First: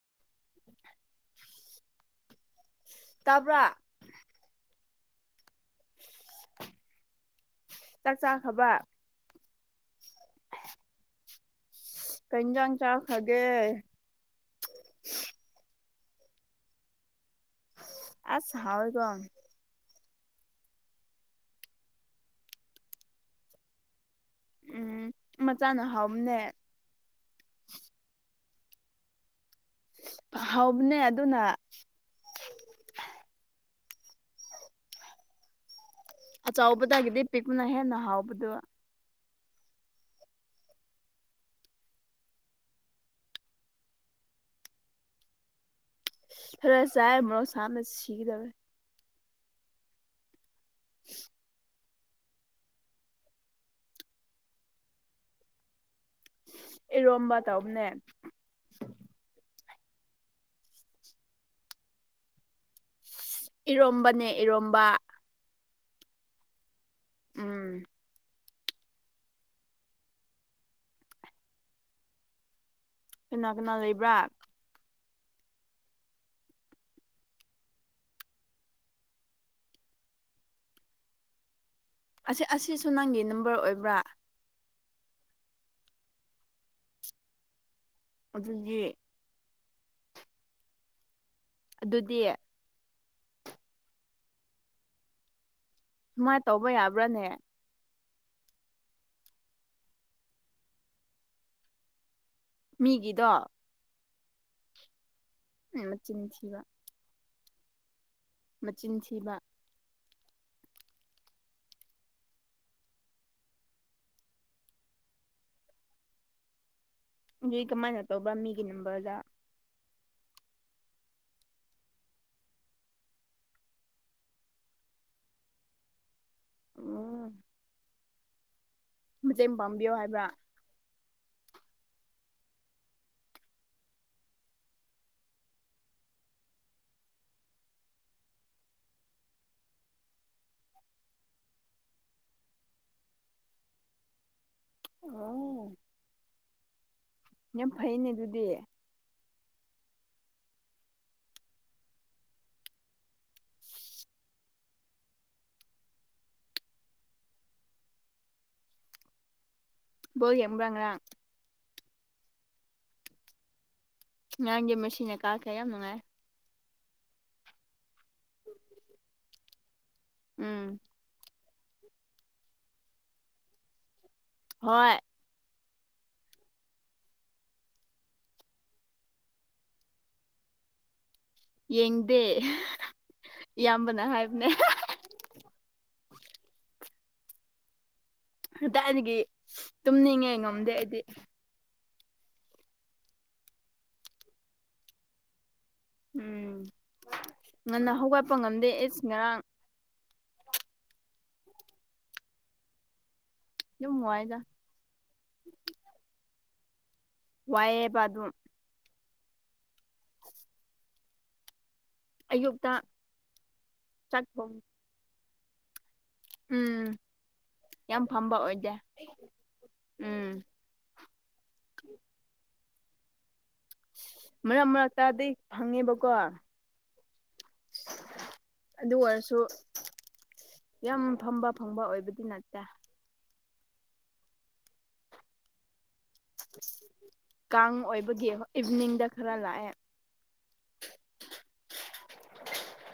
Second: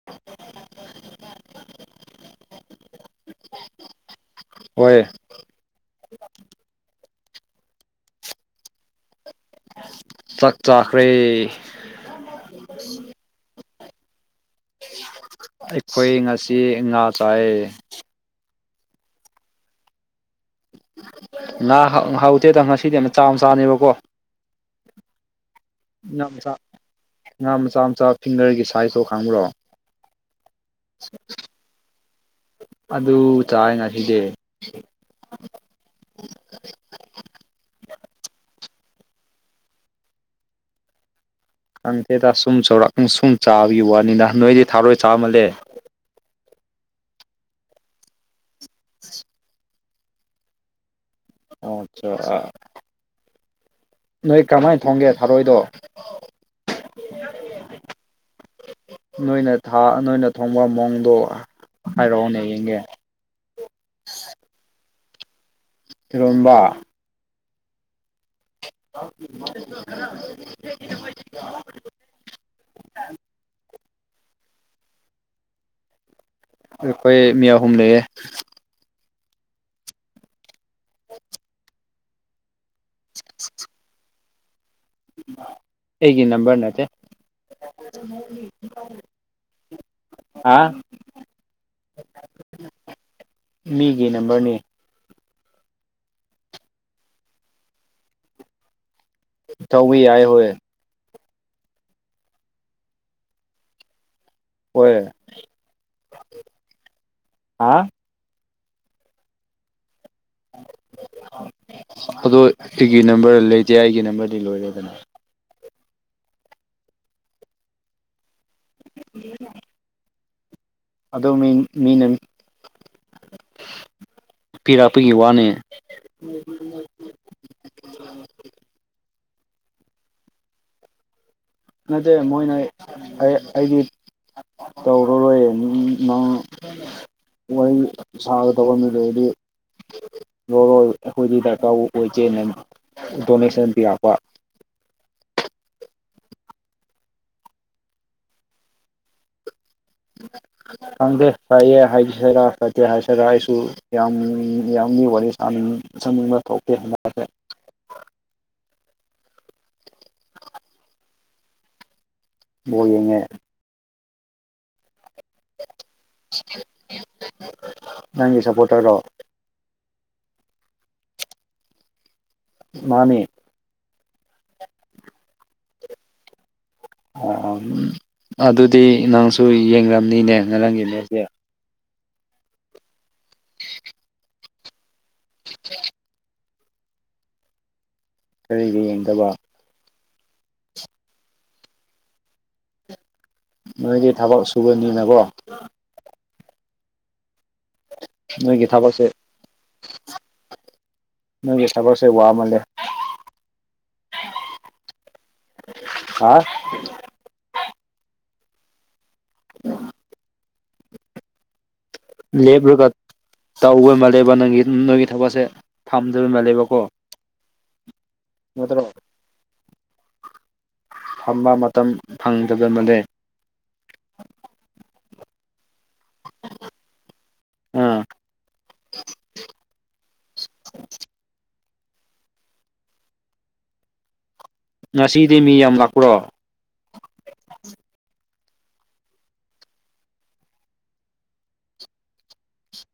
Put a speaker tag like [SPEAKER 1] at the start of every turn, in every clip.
[SPEAKER 1] [inaudible]
[SPEAKER 2] ꯇꯥꯕ꯭ꯔꯥ
[SPEAKER 1] ꯍꯣꯏ
[SPEAKER 2] ꯆꯥꯛ ꯆꯥꯈ꯭ꯔꯕ
[SPEAKER 1] ꯆꯥꯛ ꯆꯥꯈ꯭ꯔꯦ
[SPEAKER 2] ꯀꯩ ꯏꯟꯖꯥꯡ ꯆꯥꯈ꯭ꯔꯒꯦ
[SPEAKER 1] ꯑꯩꯈꯣꯏ ꯉꯁꯤ ꯉꯥ ꯆꯥꯏꯌꯦ
[SPEAKER 2] ꯑꯁ ꯍꯥꯎꯔꯦꯀꯣ
[SPEAKER 1] ꯉꯥ ꯍꯥꯎ ꯍꯥꯎꯇꯦꯗ ꯉꯁꯤꯗꯤ ꯃꯆꯥ ꯃꯆꯥꯅꯦꯕꯀꯣ
[SPEAKER 2] ꯃꯆꯥꯥꯅ ꯍꯥ
[SPEAKER 1] ꯉꯥ ꯃꯆꯥ ꯉꯥ ꯃꯆꯥ ꯃꯆꯥ ꯐꯤꯡꯒ꯭ꯔꯒꯤ ꯁꯥꯏꯖꯇꯣ ꯈꯪꯕ꯭ꯔꯣ
[SPEAKER 2] ꯍꯥꯎꯕꯅꯦ ꯑꯗꯨꯅ
[SPEAKER 1] ꯑꯗꯨ ꯆꯥꯢ ꯉꯁꯤꯗꯤ
[SPEAKER 2] ꯑꯆꯥꯎꯕꯗꯒꯤꯗꯤ ꯄꯤꯛꯄꯅ ꯍꯦꯟꯅ ꯍꯥꯎꯕꯗꯨ
[SPEAKER 1] ꯈꯪꯗꯦꯗ ꯁꯨꯝ ꯆꯥꯎꯔꯥꯛ ꯁꯨꯝ ꯆꯥꯕꯒꯤ ꯋꯥꯅꯤꯅ ꯅꯣꯏꯗꯤ ꯊꯥꯎꯔꯣꯏ ꯆꯥꯃꯜꯂꯦ
[SPEAKER 2] ꯐꯔꯦꯆꯥꯢ ꯃꯣꯔꯣꯛ ꯁꯥꯕꯅ ꯁꯤꯒꯗꯧꯔꯦ
[SPEAKER 1] [unintelligible]
[SPEAKER 2] [unintelligible]
[SPEAKER 1] ꯑꯥ ꯆꯥ ꯑꯥ ꯅꯣꯏ ꯀꯃꯥꯏꯅ ꯊꯣꯡꯒꯦ ꯊꯔꯣꯏꯗꯣ
[SPEAKER 2] ꯏꯔꯣꯝꯕ ꯇꯧꯕꯅꯦ
[SPEAKER 1] ꯅꯣꯏꯅ ꯊꯥ ꯅꯣꯏꯅ ꯊꯣꯡꯕ ꯃꯑꯣꯡꯗꯣ ꯍꯥꯏꯔꯛꯑꯣꯅꯦ ꯌꯦꯡꯒꯦ
[SPEAKER 2] ꯏꯔꯣꯝꯕꯅꯦ ꯏꯔꯣꯝꯕ
[SPEAKER 1] ꯏꯔꯣꯝꯕ
[SPEAKER 2] ꯎꯝ
[SPEAKER 1] [unintelligible]
[SPEAKER 2] ꯀꯅꯥ ꯀꯅꯥ ꯂꯩꯕ꯭ꯔꯥ
[SPEAKER 1] ꯑꯩꯈꯣꯏ ꯃꯤ ꯑꯍꯨꯝ ꯂꯩꯌꯦ [inaudible]
[SPEAKER 2] ꯑꯁꯤ ꯑꯁꯤꯁꯨ ꯅꯪꯒꯤ ꯅꯝꯕꯔ ꯑꯣꯏꯕ꯭ꯔꯥ
[SPEAKER 1] ꯑꯩꯒꯤ ꯅꯝꯕꯔ ꯅꯠꯇꯦ
[SPEAKER 2] ꯑꯗꯨꯗꯤ
[SPEAKER 1] ꯍꯥ
[SPEAKER 2] ꯑꯗꯨꯗꯤ
[SPEAKER 1] ꯃꯤꯒꯤ ꯅꯝꯕꯔꯅꯤ
[SPEAKER 2] ꯁꯨꯃꯥꯏ ꯇꯧꯕ ꯌꯥꯕ꯭ꯔꯥꯅꯦ
[SPEAKER 1] ꯇꯧꯏ ꯌꯥꯏ ꯍꯣꯏ
[SPEAKER 2] ꯃꯤꯒꯤꯗꯣ
[SPEAKER 1] ꯍꯣꯏ
[SPEAKER 2] ꯃꯆꯤꯟ ꯊꯤꯕ
[SPEAKER 1] ꯍꯥꯥ
[SPEAKER 2] ꯃꯆꯤꯟ ꯊꯤꯕ
[SPEAKER 1] ꯑꯗꯣ ꯑꯩꯒꯤ ꯅꯝꯕꯔ ꯂꯩꯇꯦ ꯑꯩꯒꯤ ꯅꯝꯕꯔꯗꯤ ꯂꯣꯏꯔꯦꯗꯅ
[SPEAKER 2] ꯑꯗꯨꯏ ꯀꯃꯥꯏꯅ ꯇꯧꯕ꯭ꯔꯥ ꯃꯤꯒꯤ ꯅꯝꯕꯔꯗ
[SPEAKER 1] [inaudible] ꯑꯗꯣ ꯃꯤ ꯃꯤꯅ ꯄꯤꯔꯛꯄꯒꯤ ꯋꯥꯅꯦ
[SPEAKER 2] ꯑꯣ ꯃꯇꯦꯡ ꯄꯥꯡꯕꯤꯌꯣ ꯍꯥꯏꯕ꯭ꯔꯥ
[SPEAKER 1] ꯅꯠꯇꯦ ꯃꯣꯏꯅ ꯑꯩꯒꯤ ꯇꯧꯔꯔꯣꯏ ꯅꯤꯡ ꯅꯪ ꯋꯥꯔꯤ ꯁꯥꯒꯇꯧꯕ ꯃꯤ ꯂꯩꯔꯗꯤ ꯂꯧꯔꯣꯏ ꯑꯩꯈꯣꯏꯗꯤ ꯗꯔꯀꯥꯔ ꯑꯣꯏꯗꯦꯅ ꯗꯣꯅꯦꯁꯟ ꯄꯤꯔꯛꯄ
[SPEAKER 2] ꯑꯣ ꯌꯥꯝ ꯐꯩꯅꯦ ꯑꯗꯨꯗꯤ
[SPEAKER 1] ꯈꯪꯗꯦ ꯐꯩꯌꯦ ꯍꯥꯏꯁꯤꯔꯥ ꯐꯠꯇꯦ ꯍꯥꯏꯁꯤꯔꯥ ꯑꯩꯁꯨ ꯌꯥꯝ ꯃꯤꯌꯥꯝꯒꯤ ꯋꯥꯔꯤ ꯁꯥꯅꯤꯡ ꯁꯥꯅꯤꯡꯕ ꯊꯣꯛꯇꯦ ꯍꯟꯗꯛꯁꯦ
[SPEAKER 2] ꯕꯣꯜ ꯌꯦꯡꯕ꯭ꯔꯥ ꯉꯥꯔꯥꯡ
[SPEAKER 1] ꯕꯣꯜ ꯌꯦꯡꯉꯦ
[SPEAKER 2] ꯉꯔꯥꯡꯗꯤ ꯃꯦꯁꯤꯅ ꯀꯥꯈ꯭ꯔꯦ ꯌꯥꯝ ꯅꯨꯡꯉꯥꯏ
[SPEAKER 1] ꯅꯪꯒꯤ ꯁꯞꯄꯣꯇꯔꯔꯣ
[SPEAKER 2] ꯎꯝ
[SPEAKER 1] ꯃꯥꯅꯦ
[SPEAKER 2] ꯍꯣꯏ
[SPEAKER 1] ꯑ ꯑꯗꯨꯗꯤ ꯅꯪꯁꯨ ꯌꯦꯡꯂꯝꯅꯤꯅꯦ ꯉꯔꯥꯡꯒꯤ ꯃꯦꯁꯇꯤ
[SPEAKER 2] ꯌꯦꯡꯗꯦ ꯏꯌꯥꯝꯕꯅ ꯍꯥꯏꯕꯅꯦ
[SPEAKER 1] [inaudible] ꯀꯔꯤꯒꯤ
[SPEAKER 2] ꯀꯗꯥꯏꯗꯒꯤ
[SPEAKER 1] ꯌꯦꯡꯗꯕ
[SPEAKER 2] ꯇꯨꯝꯅꯤꯡꯉꯦ ꯉꯝꯗꯦ ꯑꯩꯗꯤ
[SPEAKER 1] ꯅꯣꯏꯗꯤ ꯊꯕꯛ ꯁꯨꯕꯅꯤꯅꯀꯣ
[SPEAKER 2] ꯎꯝ ꯉꯟꯅ ꯍꯧꯒꯠꯄ
[SPEAKER 1] ꯅꯣꯏꯒꯤ
[SPEAKER 2] ꯉꯝꯗꯦ ꯑꯩꯁ
[SPEAKER 1] ꯊꯕꯛꯁꯦ
[SPEAKER 2] ꯉꯔꯥꯡ
[SPEAKER 1] ꯅꯣꯏꯒꯤ ꯊꯕꯛꯁꯦ ꯋꯥꯃꯜꯂꯦ
[SPEAKER 2] ꯌꯨꯝ ꯋꯥꯢꯗ
[SPEAKER 1] ꯍꯥ
[SPEAKER 2] ꯋꯥꯏꯌꯦꯕ ꯑꯗꯨꯝ
[SPEAKER 1] [inaudible]
[SPEAKER 2] [inaudible] ꯑꯌꯨꯛꯇ
[SPEAKER 1] ꯂꯦꯞꯂꯒ ꯇꯧꯕ
[SPEAKER 2] ꯆꯥꯛ
[SPEAKER 1] ꯃꯥꯜꯂꯦꯕ
[SPEAKER 2] ꯊꯣꯡ
[SPEAKER 1] ꯅꯪꯒꯤ ꯅꯣꯏꯒꯤ ꯊꯕꯛꯁꯦ ꯐꯝꯗꯣꯏ ꯃꯥꯜꯂꯦꯕꯀꯣ
[SPEAKER 2] ꯎꯝ ꯌꯥꯝ ꯐꯝꯕ ꯑꯣꯏꯗꯦ
[SPEAKER 1] ꯅꯠꯇ꯭ꯔꯣ
[SPEAKER 2] ꯎꯝ
[SPEAKER 1] ꯐꯝꯕ ꯃꯇꯝ ꯐꯪꯗꯕ ꯃꯥꯜꯂꯦ
[SPEAKER 2] ꯃꯔꯛ ꯃꯔꯛꯇꯗꯤ ꯐꯪꯉꯦꯕꯀꯣ
[SPEAKER 1] ꯑꯥ
[SPEAKER 2] ꯑꯗꯨ ꯑꯣꯏꯔꯁꯨ ꯌꯥꯝ ꯐꯝꯕ ꯐꯪꯕ ꯑꯣꯏꯕꯗꯤ ꯅꯠꯇꯦ
[SPEAKER 1] ꯉꯁꯤꯗꯤ ꯃꯤ ꯌꯥꯝ ꯂꯥꯛꯄ꯭ꯔꯣ
[SPEAKER 2] ꯀꯥꯡ ꯑꯣꯏꯕꯒꯤ ꯍꯣ ꯏꯚꯤꯅꯤꯡꯗ ꯈꯔ ꯂꯥꯛꯑꯦ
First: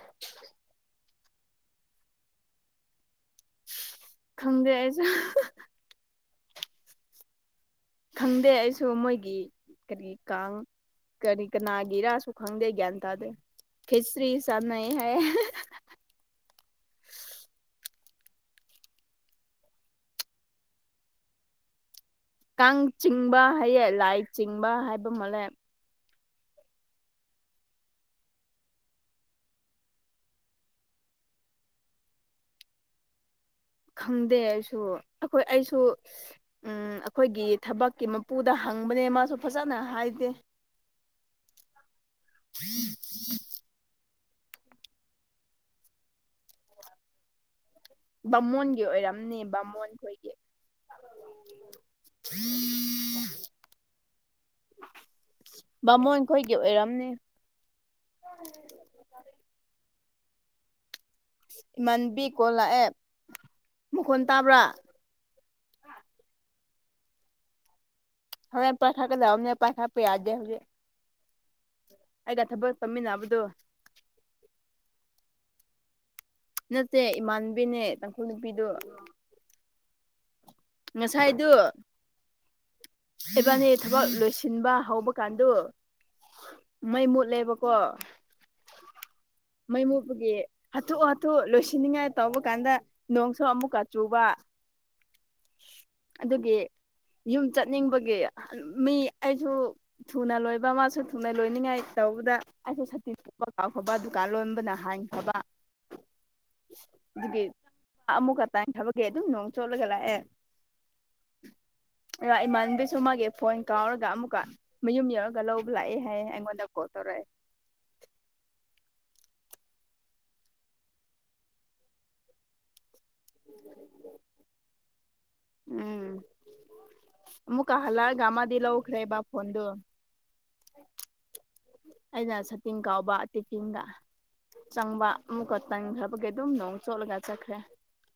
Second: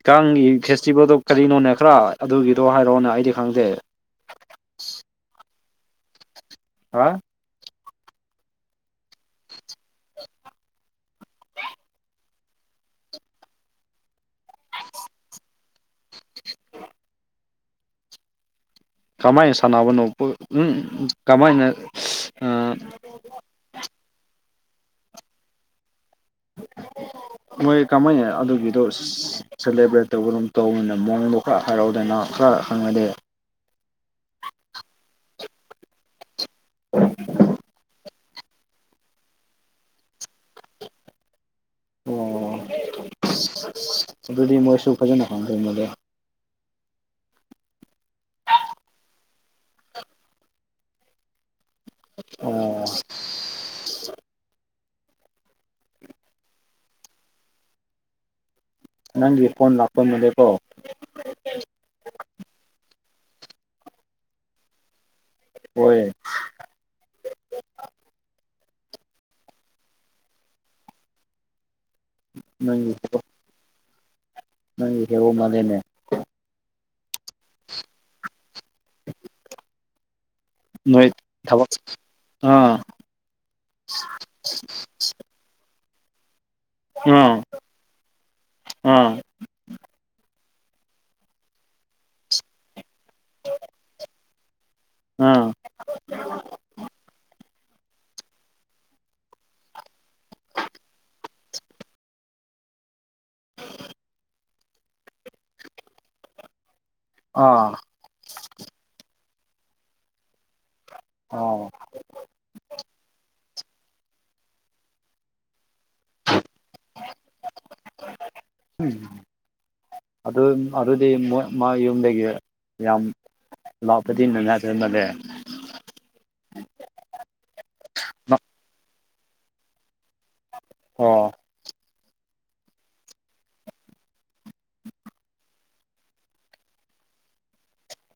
[SPEAKER 1] ꯀꯥꯡꯒꯤ ꯐꯦꯁꯇꯤꯚꯦꯜꯗꯣ ꯀꯔꯤꯅꯣꯅꯦ ꯈꯥꯔ ꯑꯗꯨꯒꯤꯗꯣ ꯍꯥꯏꯔꯛꯑꯣꯅ ꯑꯩꯗꯤ ꯈꯪꯗꯦ
[SPEAKER 2] ꯈꯪꯗꯦ ꯑꯩꯁꯨ
[SPEAKER 1] ꯍꯥ
[SPEAKER 2] ꯈꯪꯗꯦ ꯑꯩꯁꯨ ꯃꯣꯏꯒꯤ ꯀꯔꯤ ꯀꯥꯡ ꯀꯅꯤ ꯀꯅꯥꯒꯤꯔꯁꯨ ꯈꯪꯗꯦ ꯒ꯭ꯌꯥꯟ ꯇꯗꯦ ꯈꯦꯆ꯭ꯔꯤ ꯆꯥꯅꯩꯑꯦ ꯍꯥꯏꯌꯦ
[SPEAKER 1] ꯀꯃꯥꯏꯅ ꯁꯥꯟꯅꯕꯅꯣ ꯀꯣ ꯎꯝ ꯀꯃꯥꯏꯅ ꯑꯥ
[SPEAKER 2] ꯀꯥꯡ ꯆꯤꯡꯕ ꯍꯥꯏꯌꯦ ꯂꯥꯏ ꯆꯤꯡꯕ ꯍꯥꯏꯕ ꯃꯥꯜꯂꯦ ꯍꯥꯏꯌꯦ
[SPEAKER 1] ꯃꯣꯏ ꯀꯃꯥꯏꯅ ꯑꯗꯨꯒꯤꯗꯣ ꯁꯤꯁ ꯁꯦꯂꯦꯕ꯭ꯔꯦꯠ ꯇꯧꯕ ꯔꯣꯝꯇꯧꯕ ꯃꯑꯣꯡꯗꯣ ꯈꯥꯔ ꯍꯥꯏꯔꯛꯎꯗꯅ ꯈꯥꯔ ꯍꯪꯉꯗꯤ
[SPEAKER 2] ꯈꯪꯗꯦ ꯑꯩꯁꯨ ꯑꯩꯈꯣꯏ ꯑꯩꯁꯨ ꯎꯝ ꯑꯩꯈꯣꯏꯒꯤ ꯊꯕꯛꯀꯤ ꯃꯞ ꯄꯨꯗ ꯍꯪꯕꯅꯦ ꯃꯥꯁꯨ ꯐꯖꯅ ꯍꯥꯏꯗꯦ
[SPEAKER 1] ꯑꯣ ꯑꯗꯨꯗꯤ ꯃꯣꯏꯁꯨ ꯐꯖꯅ ꯈꯪꯗ ꯃꯥꯜꯂꯦ
[SPEAKER 2] ꯕꯥꯃꯣꯟꯒꯤ ꯑꯣꯏꯔꯝꯅꯤ ꯕꯥꯃꯣꯟ ꯈꯣꯏꯒꯤ [inaudible] ꯕꯥꯃꯣꯟꯈꯣꯏꯒꯤ ꯑꯣꯏꯔꯝꯅꯤ [inaudible]
[SPEAKER 1] ꯅꯪꯒꯤ ꯐꯣꯟ ꯂꯥꯛꯄ ꯃꯥꯜꯂꯦꯀꯣ
[SPEAKER 2] ꯏꯃꯥꯟꯕꯤ ꯀꯣꯜ ꯂꯥꯛꯑꯦ ꯃꯈꯣꯟ ꯇꯥꯕ꯭ꯔꯥ
[SPEAKER 1] ꯍꯣꯏ
[SPEAKER 2] ꯍꯣꯔꯦꯟ ꯄꯥꯏꯈꯠꯀꯗꯧꯅꯦ ꯄꯥꯏꯈꯠꯄ ꯌꯥꯗꯦ ꯍꯧꯖꯤꯛ ꯑꯩꯒ ꯊꯕꯛ
[SPEAKER 1] ꯅꯪꯒꯤ
[SPEAKER 2] ꯇꯝꯃꯤꯟꯅꯕꯗꯣ
[SPEAKER 1] ꯅꯪꯒꯤ ꯍꯦꯔꯣ ꯃꯥꯜꯂꯦꯅꯦ
[SPEAKER 2] ꯅꯠꯇꯦ ꯏꯃꯥꯟꯕꯤꯅꯦ ꯇꯥꯡꯈꯨꯜ ꯅꯨꯄꯤꯗꯣ
[SPEAKER 1] ꯅꯣꯏ
[SPEAKER 2] ꯉꯁꯥꯏꯗꯨ
[SPEAKER 1] ꯊꯕꯛ ꯑꯥ
[SPEAKER 2] ꯏꯕꯥꯅꯤ ꯊꯕꯛ ꯂꯣꯏꯁꯤꯟꯕ ꯍꯧꯕ ꯀꯥꯟꯗꯨ ꯃꯩ
[SPEAKER 1] ꯑꯥ
[SPEAKER 2] ꯃꯨꯠꯂꯦꯕ ꯀꯣ
[SPEAKER 1] ꯑꯥ
[SPEAKER 2] ꯃꯩ ꯃꯨꯠꯄꯒꯤ ꯍꯥꯊꯨ ꯍꯥꯊꯨ ꯂꯣꯏꯁꯤꯟꯅꯤꯡꯉꯥꯏ ꯇꯧꯕ ꯀꯥꯟꯗ ꯅꯣꯡꯁꯨ ꯑꯃꯨꯛꯀ ꯆꯨꯕ
[SPEAKER 1] ꯎꯝ
[SPEAKER 2] ꯑꯗꯨꯒꯤ ꯌꯨꯝ ꯆꯠꯅꯤꯡꯕꯒꯤ ꯃꯤ ꯑꯩꯁꯨ ꯊꯨꯅ ꯂꯣꯏꯕ ꯃꯥꯁꯨ ꯊꯨꯅ ꯂꯣꯏꯅꯤꯡꯉꯥꯏ ꯇꯧꯕꯗ ꯑꯩꯁꯨ ꯁꯥꯇꯤꯟ ꯄꯨꯀꯥꯎ ꯀꯥꯎꯈ꯭ꯔꯕ ꯗꯨꯀꯥꯟ ꯂꯣꯟꯕꯅ ꯍꯥꯟꯈ꯭ꯔꯕ ꯑꯗꯨꯒꯤ
[SPEAKER 1] ꯑꯥ
[SPEAKER 2] ꯑꯃꯨꯛꯀꯇꯥꯏ ꯊꯕꯛꯀꯤ ꯑꯗꯨꯝ ꯅꯣꯡ ꯆꯣꯠꯂꯒ ꯂꯥꯛꯑꯦ
[SPEAKER 1] ꯑꯥꯎ
[SPEAKER 2] ꯏꯃꯥꯟꯕꯤꯁꯨ ꯃꯥꯒꯤ ꯐꯣꯟ ꯀꯥꯎꯔꯒ ꯑꯃꯨꯛꯀ ꯃꯌꯨꯝ ꯌꯧꯔꯒ ꯂꯧꯕ ꯂꯥꯛꯑꯦ ꯍꯥꯏꯌꯦ ꯑꯩꯉꯣꯟꯗ ꯀꯣꯜ ꯇꯧꯔꯛꯑꯦ
[SPEAKER 1] [inaudible] ꯑꯗꯨꯝ ꯑꯗꯨꯗꯤ ꯃꯣꯏ ꯃꯥ ꯌꯨꯝꯗꯒꯤ ꯌꯥꯝ [unintelligible]
[SPEAKER 2] ꯎꯝ ꯑꯃꯨꯛꯀ ꯍꯜꯂꯑꯒꯥ ꯃꯥꯗꯤ ꯂꯧꯈ꯭ꯔꯦꯕ ꯐꯣꯟꯗꯨ
[SPEAKER 1] ꯑꯣ
[SPEAKER 2] ꯑꯩꯅ ꯁꯇꯤꯡ ꯀꯥꯎꯕ ꯇꯤꯐꯤꯟꯒ ꯆꯪꯕ ꯑꯃꯨꯛꯀ ꯇꯪꯈ꯭ꯔꯕꯒꯤ ꯑꯗꯨꯝ ꯅꯣꯡ ꯆꯣꯠꯂꯒ ꯆꯠꯈ꯭ꯔꯦ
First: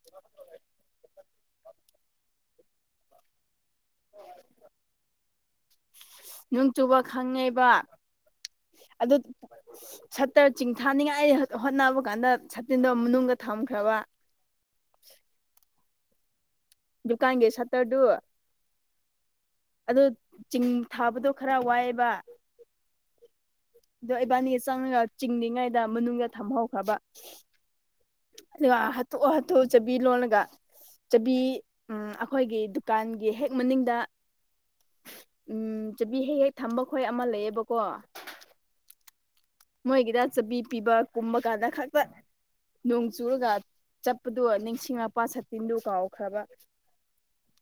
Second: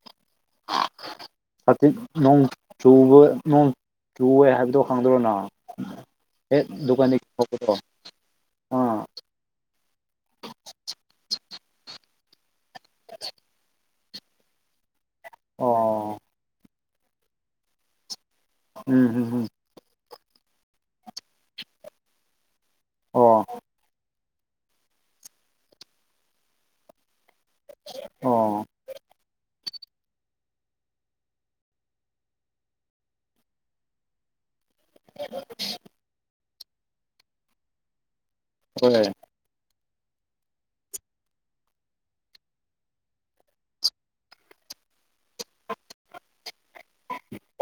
[SPEAKER 2] [inaudible]
[SPEAKER 1] ꯁꯥꯇꯤꯟ ꯅꯣꯡ ꯆꯨꯕ ꯅꯣꯡ ꯆꯨꯋꯦ ꯍꯥꯏꯕꯗꯣ ꯈꯪꯗ꯭ꯔꯣꯅ ꯍꯦꯛ
[SPEAKER 2] ꯅꯨꯡ ꯆꯨꯕ
[SPEAKER 1] ꯗꯨꯀꯥꯟꯗꯒꯤ
[SPEAKER 2] ꯈꯪꯉꯦꯕ
[SPEAKER 1] ꯊꯣꯛꯄꯗꯣ ꯑꯥ
[SPEAKER 2] ꯑꯗꯨ ꯁꯠꯇ꯭ꯔ ꯆꯤꯡꯊꯥꯅꯤꯡꯉꯥꯏ ꯍꯣ ꯍꯣꯠꯅꯕ ꯀꯥꯟꯗ ꯁꯠꯇꯤꯟꯗꯣ ꯃꯅꯨꯡꯗ ꯊꯝꯈ꯭ꯔꯕ
[SPEAKER 1] ꯑꯣ
[SPEAKER 2] ꯗꯨꯀꯥꯟꯒꯤ ꯁꯠꯇ꯭ꯔꯗꯨ
[SPEAKER 1] ꯎꯝ ꯍꯨꯝ ꯍꯨꯝ
[SPEAKER 2] ꯑꯗꯨ ꯆꯤꯡ ꯊꯥꯕꯗꯣ ꯈꯔ ꯋꯥꯏꯌꯦꯕ
[SPEAKER 1] ꯑꯣ
[SPEAKER 2] ꯗꯣ ꯏꯕꯥꯅꯤ ꯆꯪꯔꯒ ꯆꯤꯡꯂꯤꯉꯩꯗ ꯃꯅꯨꯡꯗ ꯊꯝꯍꯧꯈ꯭ꯔꯕ
[SPEAKER 1] ꯑꯣ
[SPEAKER 2] ꯑꯗꯨꯒ ꯍꯥꯠꯊꯨ ꯍꯥꯠꯊꯨ ꯆꯕꯤ ꯂꯣꯜꯂꯒ ꯆꯕꯤ ꯎꯝ ꯑꯈꯣꯏꯒꯤ ꯗꯨꯀꯥꯟꯒꯤ ꯍꯦꯛ ꯃꯥꯅꯤꯡꯗ ꯎꯝ ꯆꯕꯤ ꯍꯦ ꯍꯦꯛ ꯊꯝꯕ ꯈꯣꯏ ꯑꯃ ꯂꯩꯌꯦꯕꯀꯣ
[SPEAKER 1] ꯈꯣꯏꯑ
[SPEAKER 2] ꯃꯣꯏꯒꯤꯗ ꯆꯕꯤ ꯄꯤꯕ ꯀꯨꯝꯕ ꯀꯥꯟꯗ ꯈꯛꯇ ꯅꯣꯡ ꯆꯨꯔꯒ ꯆꯠꯄꯗꯨ ꯅꯤꯡꯁꯤꯡꯉꯛꯄ ꯁꯇꯤꯟꯗꯨ ꯀꯥꯎꯈ꯭ꯔꯕ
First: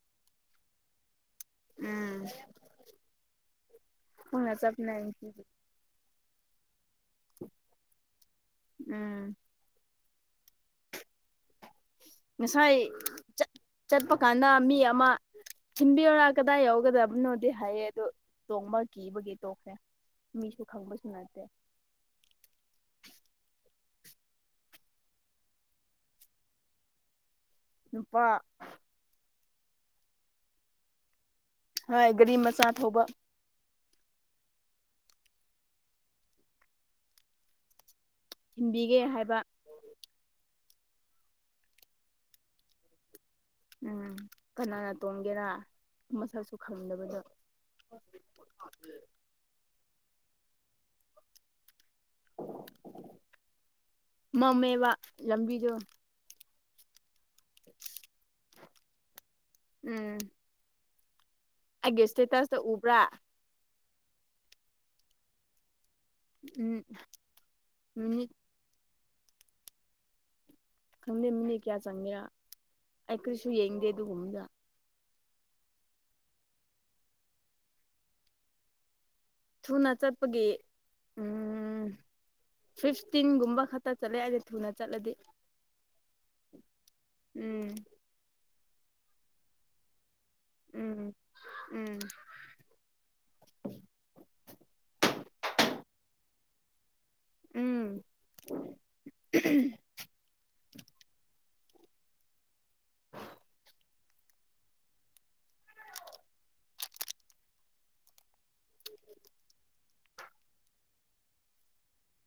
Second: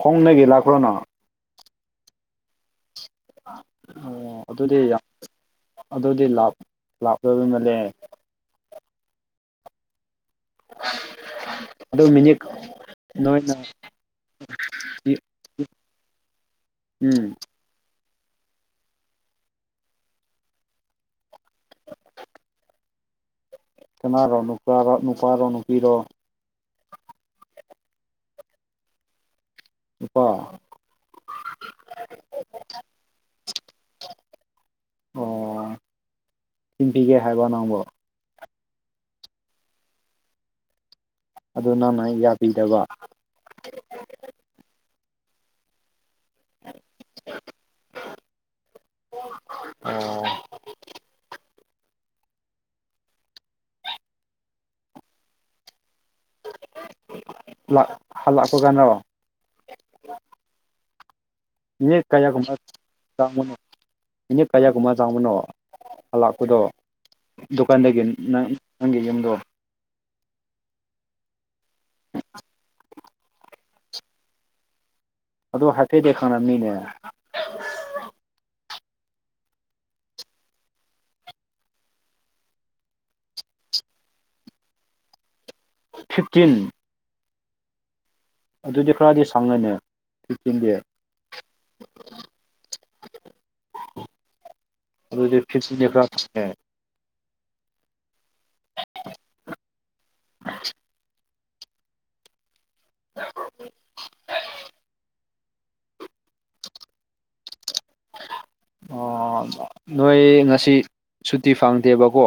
[SPEAKER 1] ꯈꯣꯡꯅꯒꯤ ꯂꯥꯛꯄ꯭ꯔꯣ ꯅꯣ
[SPEAKER 2] ꯎꯝ
[SPEAKER 1] ꯑꯣ
[SPEAKER 2] ꯈꯣꯡꯅ
[SPEAKER 1] ꯑꯗꯨꯗꯤ ꯌꯥꯝ
[SPEAKER 2] ꯆꯞꯄꯅꯦ ꯑꯩꯀꯤꯗꯤ
[SPEAKER 1] ꯑꯗꯨꯗꯤ ꯂꯥꯞ [unintelligible]
[SPEAKER 2] ꯎꯝ
[SPEAKER 1] [inaudible]
[SPEAKER 2] ꯉꯁꯥꯏ ꯆꯠ
[SPEAKER 1] ꯅꯣꯏꯅ
[SPEAKER 2] ꯆꯠꯄ ꯀꯥꯟꯗ ꯃꯤ ꯑꯃꯥ ꯊꯤꯟꯕꯤꯌꯣꯔ ꯀꯗꯥꯏ
[SPEAKER 1] ꯎꯝ
[SPEAKER 2] ꯌꯧꯒꯗꯕꯅꯣꯗꯤ ꯍꯥꯏꯌꯦ ꯑꯗꯣ ꯇꯣꯡꯕ ꯀꯤꯕꯒꯤ ꯇꯣꯛꯈꯔꯦ ꯃꯤꯁꯨ ꯈꯪꯕꯁꯨ ꯅꯠꯇꯦ
[SPEAKER 1] ꯀꯅꯥꯔꯣ ꯅꯨꯄꯥꯔꯣ ꯅꯨꯄꯥꯔꯣ ꯅꯨꯄꯤꯔꯣ
[SPEAKER 2] ꯅꯨꯄꯥ
[SPEAKER 1] ꯎꯄꯥ
[SPEAKER 2] ꯍꯣꯏ ꯒꯥꯔꯤ ꯃꯆꯥ ꯊꯧꯕ
[SPEAKER 1] ꯑꯣ ꯊꯤꯟꯄꯤꯒꯦ ꯍꯥꯏꯕꯣ ꯅꯪꯕꯣ
[SPEAKER 2] ꯊꯤꯟꯕꯤꯒꯦ ꯍꯥꯏꯕ
[SPEAKER 1] ꯑꯗꯨ ꯅꯪꯅ ꯌꯥꯕꯤꯗꯕ
[SPEAKER 2] ꯎꯝ ꯀꯅꯥꯅ ꯇꯣꯡꯒꯦꯔꯥ ꯃꯁꯛꯁꯨ ꯈꯪꯗꯕꯗꯣ
[SPEAKER 1] ꯑꯣ
[SPEAKER 2] ꯃꯝꯃꯦꯕ ꯂꯝꯕꯤꯗꯨ
[SPEAKER 1] ꯂꯥꯛ ꯍꯜꯂꯛꯄ ꯀꯥꯟꯔꯣ
[SPEAKER 2] ꯎꯝ
[SPEAKER 1] ꯃꯤꯅꯤꯠ
[SPEAKER 2] ꯑꯩꯒꯤ
[SPEAKER 1] ꯀꯌꯥꯒꯨꯝꯃ
[SPEAKER 2] ꯏꯁꯇꯦꯇꯁꯇ ꯎꯕ꯭ꯔꯥ
[SPEAKER 1] ꯆꯪꯕꯅꯣ ꯃꯤꯅꯤꯠ ꯀꯌꯥꯒꯨꯝꯕ ꯆꯥꯡꯕꯅꯣ ꯍꯂꯥꯛꯄꯗꯣ
[SPEAKER 2] ꯎꯝ
[SPEAKER 1] ꯗꯨꯀꯥꯟꯗꯒꯤ
[SPEAKER 2] ꯃꯤꯅꯤꯠ
[SPEAKER 1] ꯅꯪ ꯅꯪꯒꯤ ꯌꯨꯝꯗꯣ
[SPEAKER 2] ꯈꯪꯗꯦ ꯃꯤꯅꯤꯠ ꯀꯌꯥ ꯆꯪꯒꯦꯔ ꯑꯩ ꯀꯔꯤꯁꯨ ꯌꯦꯡꯗꯦ ꯑꯗꯨꯒꯨꯝꯕꯗ
[SPEAKER 1] ꯑꯗꯣ ꯍꯥꯏꯐꯦꯠꯗꯤ ꯈꯪꯂꯝꯃꯤꯅꯦ
[SPEAKER 2] ꯊꯨꯅ ꯆꯠꯄꯒꯤ ꯎꯝ ꯐꯤꯐꯇꯤꯟꯒꯨꯝꯕ ꯈꯛꯇ ꯆꯠꯂꯦ ꯑꯥꯗꯤ ꯊꯨꯅ ꯆꯠꯂꯗꯤ
[SPEAKER 1] ꯐꯤꯞꯇꯤꯟ
[SPEAKER 2] ꯎꯝ
[SPEAKER 1] ꯑꯗꯨꯗꯤ ꯈꯔꯗꯤ ꯁꯪꯉꯤꯅꯦ ꯐꯤꯞꯇꯤꯟꯗꯤ
[SPEAKER 2] ꯎꯝ ꯎꯝ
[SPEAKER 1] ꯑꯗꯨ ꯐꯤꯖꯤꯅꯦ [unintelligible]
[SPEAKER 2] ꯎꯝ
[SPEAKER 1] [inaudible] [inaudible] ꯑ‌ ꯅꯣꯏ ꯉꯁꯤ ꯁꯨꯇꯤ ꯐꯪꯗꯦꯕꯀꯣ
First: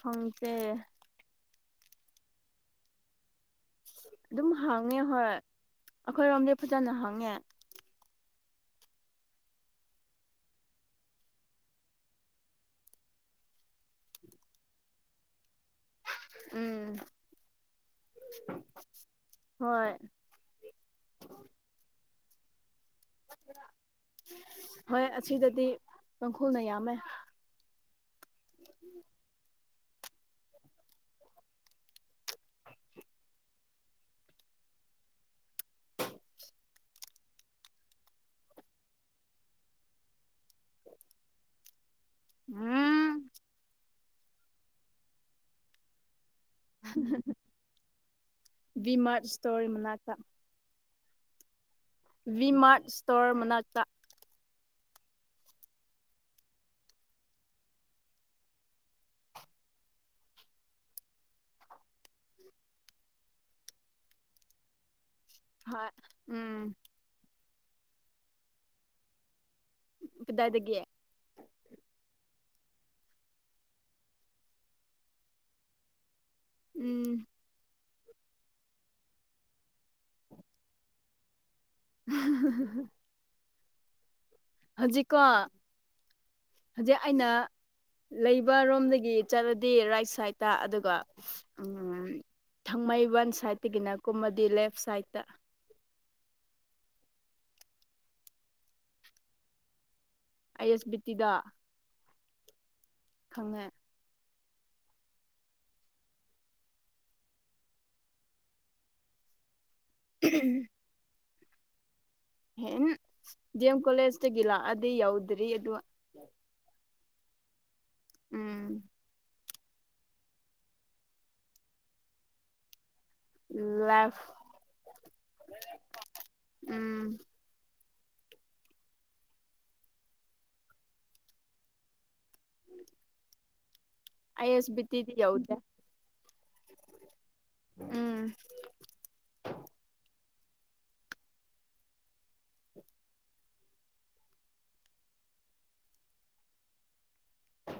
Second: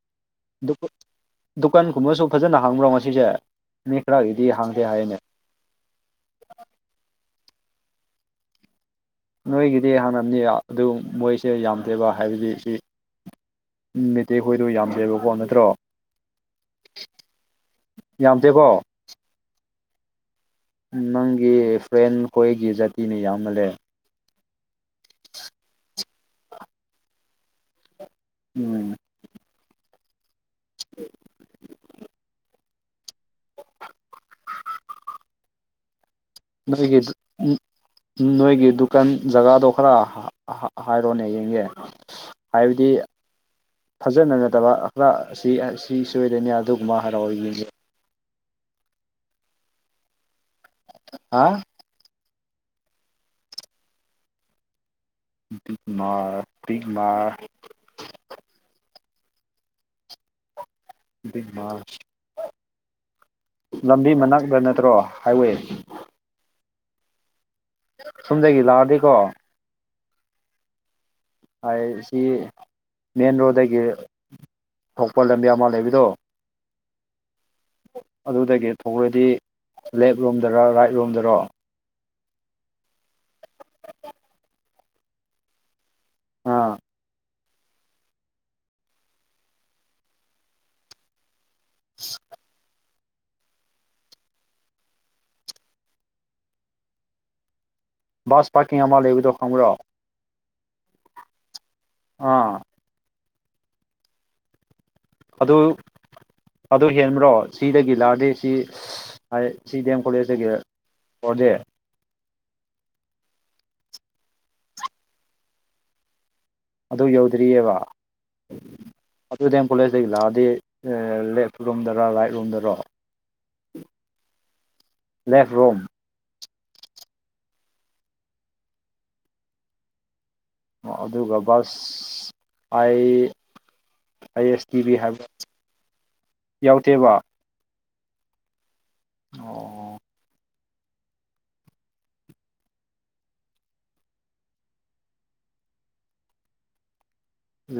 [SPEAKER 2] ꯐꯪꯇꯦ
[SPEAKER 1] ꯗꯨꯀꯥꯟꯒꯨꯝꯕꯁꯨ ꯐꯖꯅ ꯍꯥꯡꯕ꯭ꯔꯣ ꯉꯁꯤꯁꯦ ꯃꯤ ꯈ꯭ꯔꯒꯤꯗꯤ
[SPEAKER 2] ꯑꯗꯨꯝ
[SPEAKER 1] ꯍꯥꯡꯗꯦ
[SPEAKER 2] ꯍꯥꯡꯉꯦ
[SPEAKER 1] ꯍꯥꯏꯌꯦꯅꯦ
[SPEAKER 2] ꯍꯣꯏ ꯑꯩꯈꯣꯏꯔꯣꯝꯗꯤ ꯐꯖꯅ ꯍꯪꯉꯦ
[SPEAKER 1] ꯅꯣꯏꯒꯤꯗꯤ ꯍꯥꯟꯅꯅꯕꯅꯤ ꯑꯗꯨ ꯃꯣꯏꯁꯦ ꯌꯥꯝꯗꯦꯕ ꯍꯥꯏꯕꯗꯤ ꯁꯤ ꯎꯝ ꯃꯦꯠꯇꯩ ꯈꯣꯏꯗꯣ ꯌꯥꯝꯗꯦꯕꯀꯣ ꯅꯠꯇ꯭ꯔꯣ
[SPEAKER 2] ꯎꯝ
[SPEAKER 1] ꯌꯥꯝꯗꯦꯀꯣ
[SPEAKER 2] ꯍꯣꯏ
[SPEAKER 1] ꯅꯪꯒꯤ ꯐ꯭ꯔꯦꯟ ꯈꯣꯏꯒꯤ ꯖꯥꯇꯤꯅ ꯌꯥꯝꯃꯜ ꯂꯦ
[SPEAKER 2] ꯍꯣꯏ ꯑꯁꯤꯗꯗꯤ ꯇꯡꯈꯨꯜꯅ ꯌꯥꯝꯃꯦ
[SPEAKER 1] ꯎꯝ [unintelligible]
[SPEAKER 2] [inaudible]
[SPEAKER 1] ꯃꯁꯤꯒꯤ ꯎꯝ ꯅꯣꯏꯒꯤ ꯗꯨꯀꯥꯟ ꯖꯒꯥꯗꯣ ꯈꯔ ꯍꯥꯏꯔꯣꯅꯦ ꯌꯦꯡꯒꯦ ꯍꯥꯏꯕꯗꯤ
[SPEAKER 2] ꯎꯝ
[SPEAKER 1] ꯐꯖꯅ ꯅꯠꯇꯕ ꯈꯔ ꯑꯁꯤ ꯑꯁꯤ ꯁꯣꯏꯗꯅꯤ ꯑꯗꯨꯒ ꯃꯥ ꯍꯔꯥꯎ ꯑꯣꯏ ꯌꯦꯌꯦ
[SPEAKER 2] ꯕꯤꯃꯥꯔꯠ ꯏꯁꯇꯣꯔꯤ ꯃꯨꯅꯥꯛꯇ
[SPEAKER 1] ꯍꯥ
[SPEAKER 2] ꯚꯤꯃꯥꯔꯠ ꯏꯁꯇꯣꯔ ꯃꯅꯥꯛꯇ
[SPEAKER 1] ꯃꯥꯔ ꯇꯤꯛ ꯃꯥ ꯂꯝꯕꯤ ꯃꯅꯥꯛꯛꯇ ꯅꯠꯇ꯭ꯔꯣ ꯍꯥꯏꯋꯦ
[SPEAKER 2] ꯍ‌ꯣꯏ ꯎꯝ
[SPEAKER 1] ꯁꯨꯝꯗꯒꯤ ꯂꯥꯛꯑꯗꯤꯀꯣ
[SPEAKER 2] ꯀꯗꯥꯏꯗꯒꯤ
[SPEAKER 1] ꯍꯥꯏ ꯁꯤ ꯃꯦꯟ ꯔꯣꯗꯗꯒꯤ ꯊꯣꯛꯄ ꯂꯝꯕꯤ ꯑꯃ ꯂꯩꯕꯗꯣ
[SPEAKER 2] ꯎꯝ
[SPEAKER 1] ꯑꯗꯨꯗꯒꯤ ꯊꯣꯛꯔꯗꯤ ꯂꯦꯞꯔꯣꯝꯗꯔ ꯔꯥꯏꯠꯔꯣꯝꯗꯔꯣ
[SPEAKER 2] [unintelligible] ꯍꯧꯖꯤꯛꯀꯣ
[SPEAKER 1] ꯑꯥ
[SPEAKER 2] ꯍꯧꯖꯤꯛ ꯑꯩꯅ ꯂꯩꯕ ꯔꯣꯝꯗꯒꯤ ꯆꯠꯂꯗꯤ ꯔꯥꯏꯠ ꯁꯥꯏꯠꯇ ꯑꯗꯨꯒ ꯎꯝ ꯊꯥꯡꯃꯩꯕꯟ ꯁꯥꯏꯠꯇꯒꯤꯅ ꯀꯨꯝꯃꯗꯤ ꯂꯦꯐ ꯁꯥꯏꯗꯠꯇ
[SPEAKER 1] ꯕꯥꯁ ꯄꯥꯔꯀꯤꯡ ꯑꯃ ꯂꯩꯕꯗꯣ ꯈꯪꯕ꯭ꯔꯣ
[SPEAKER 2] ꯑꯥꯏ ꯑꯦꯁ ꯕꯤ ꯇꯤꯗ
[SPEAKER 1] ꯑꯥ
[SPEAKER 2] ꯈꯪꯉꯦ
[SPEAKER 1] ꯑꯗꯨ ꯑꯗꯨ ꯍꯦꯟꯕ꯭ꯔꯣ ꯁꯤꯗꯒꯤ ꯂꯥꯑꯗꯤ ꯁꯤ ꯍꯥꯏ ꯁꯤ ꯗꯤ ꯑꯦꯝ ꯀꯣꯂꯦꯖꯇꯒꯤ ꯑꯣꯔꯗꯤ
[SPEAKER 2] ꯍ ꯗꯤ ꯑꯦꯝ ꯀꯣꯂꯦꯖ ꯇꯒꯤ ꯂꯥꯛꯑꯗꯤ ꯌꯥꯎꯗ꯭ꯔꯤ ꯑꯗꯨ
[SPEAKER 1] ꯑꯗꯨ ꯌꯧꯗ꯭ꯔꯤꯑꯕ
[SPEAKER 2] ꯎꯝ
[SPEAKER 1] ꯑꯗꯨ ꯗꯦꯝ ꯀꯣꯂꯦꯖꯇꯒꯤ ꯂꯥꯛꯑꯗꯤ ꯂꯦꯐ ꯔꯣꯝꯗꯔ ꯔꯥꯏꯠ ꯔꯣꯝꯗꯔꯣ
[SPEAKER 2] ꯂꯦꯐ
[SPEAKER 1] ꯂꯦꯐ ꯔꯣꯝ
[SPEAKER 2] ꯎꯝ
[SPEAKER 1] ꯑꯗꯨꯒ ꯕꯁ ꯄꯩ
[SPEAKER 2] ꯑꯥꯏ ꯑꯁ ꯕꯤꯇꯗꯤ ꯌꯥꯎꯗ
[SPEAKER 1] ꯌꯥꯎꯗꯦꯕ
[SPEAKER 2] ꯎꯝ
[SPEAKER 1] [inaudible]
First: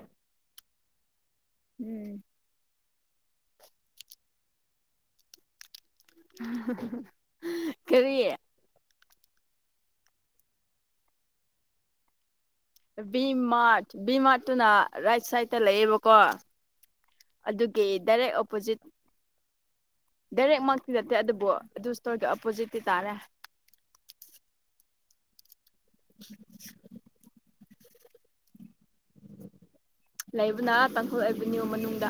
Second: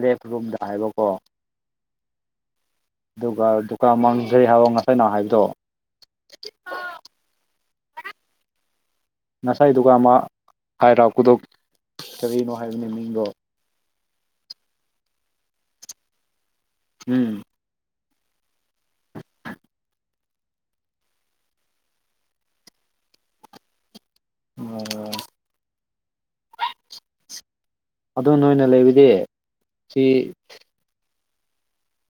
[SPEAKER 1] ꯂꯦꯐ ꯔꯨꯝꯗ ꯍꯥꯏꯕꯀꯣ
[SPEAKER 2] ꯎꯝ꯫
[SPEAKER 1] ꯑꯗꯨꯒ ꯗꯨꯀꯥꯟ ꯃꯥꯡꯖꯩ ꯍꯥꯏꯕ ꯉꯁꯥꯏꯅ ꯍꯥꯏꯕꯗꯣ
[SPEAKER 2] ꯀꯔꯤ
[SPEAKER 1] ꯉꯁꯥꯏ ꯗꯨꯀꯥꯟ ꯃꯥꯡ ꯍꯥꯏꯔꯛꯀꯨꯗꯣꯛ ꯀꯔꯤꯅꯣ ꯍꯥꯏꯕꯅꯤ
[SPEAKER 2] ꯚꯤ ꯃꯥꯔꯠ ꯚꯤ ꯃꯥꯔꯠꯇꯨꯅ ꯔꯥꯏꯠ ꯁꯥꯏꯠꯇ ꯂꯩꯑꯦꯕꯀꯣ
[SPEAKER 1] ꯎꯝ꯫
[SPEAKER 2] ꯑꯗꯨꯒꯤ ꯗꯥꯏꯔꯦꯛ ꯑꯣꯄꯣꯖꯤꯠ ꯗꯥꯏꯔꯦꯛꯃꯛꯇꯤ ꯅꯠꯇꯦ ꯑꯗꯨꯕꯨ ꯑꯗꯨ ꯁ꯭ꯇꯣꯔꯒꯤ ꯑꫭꯄꯣꯖꯤꯠꯇꯤ ꯇꯥꯔꯦ
[SPEAKER 1] ꯑꯣ ꯑꯗꯨ ꯅꯣꯏꯅ ꯂꯩꯕꯗꯤ ꯁꯤ
[SPEAKER 2] ꯂꯩꯕꯅꯥ ꯇꯥꯡꯈꯨꯜ ꯑꯦꯚꯤꯅ꯭ꯌꯨ ꯃꯅꯨꯡꯗ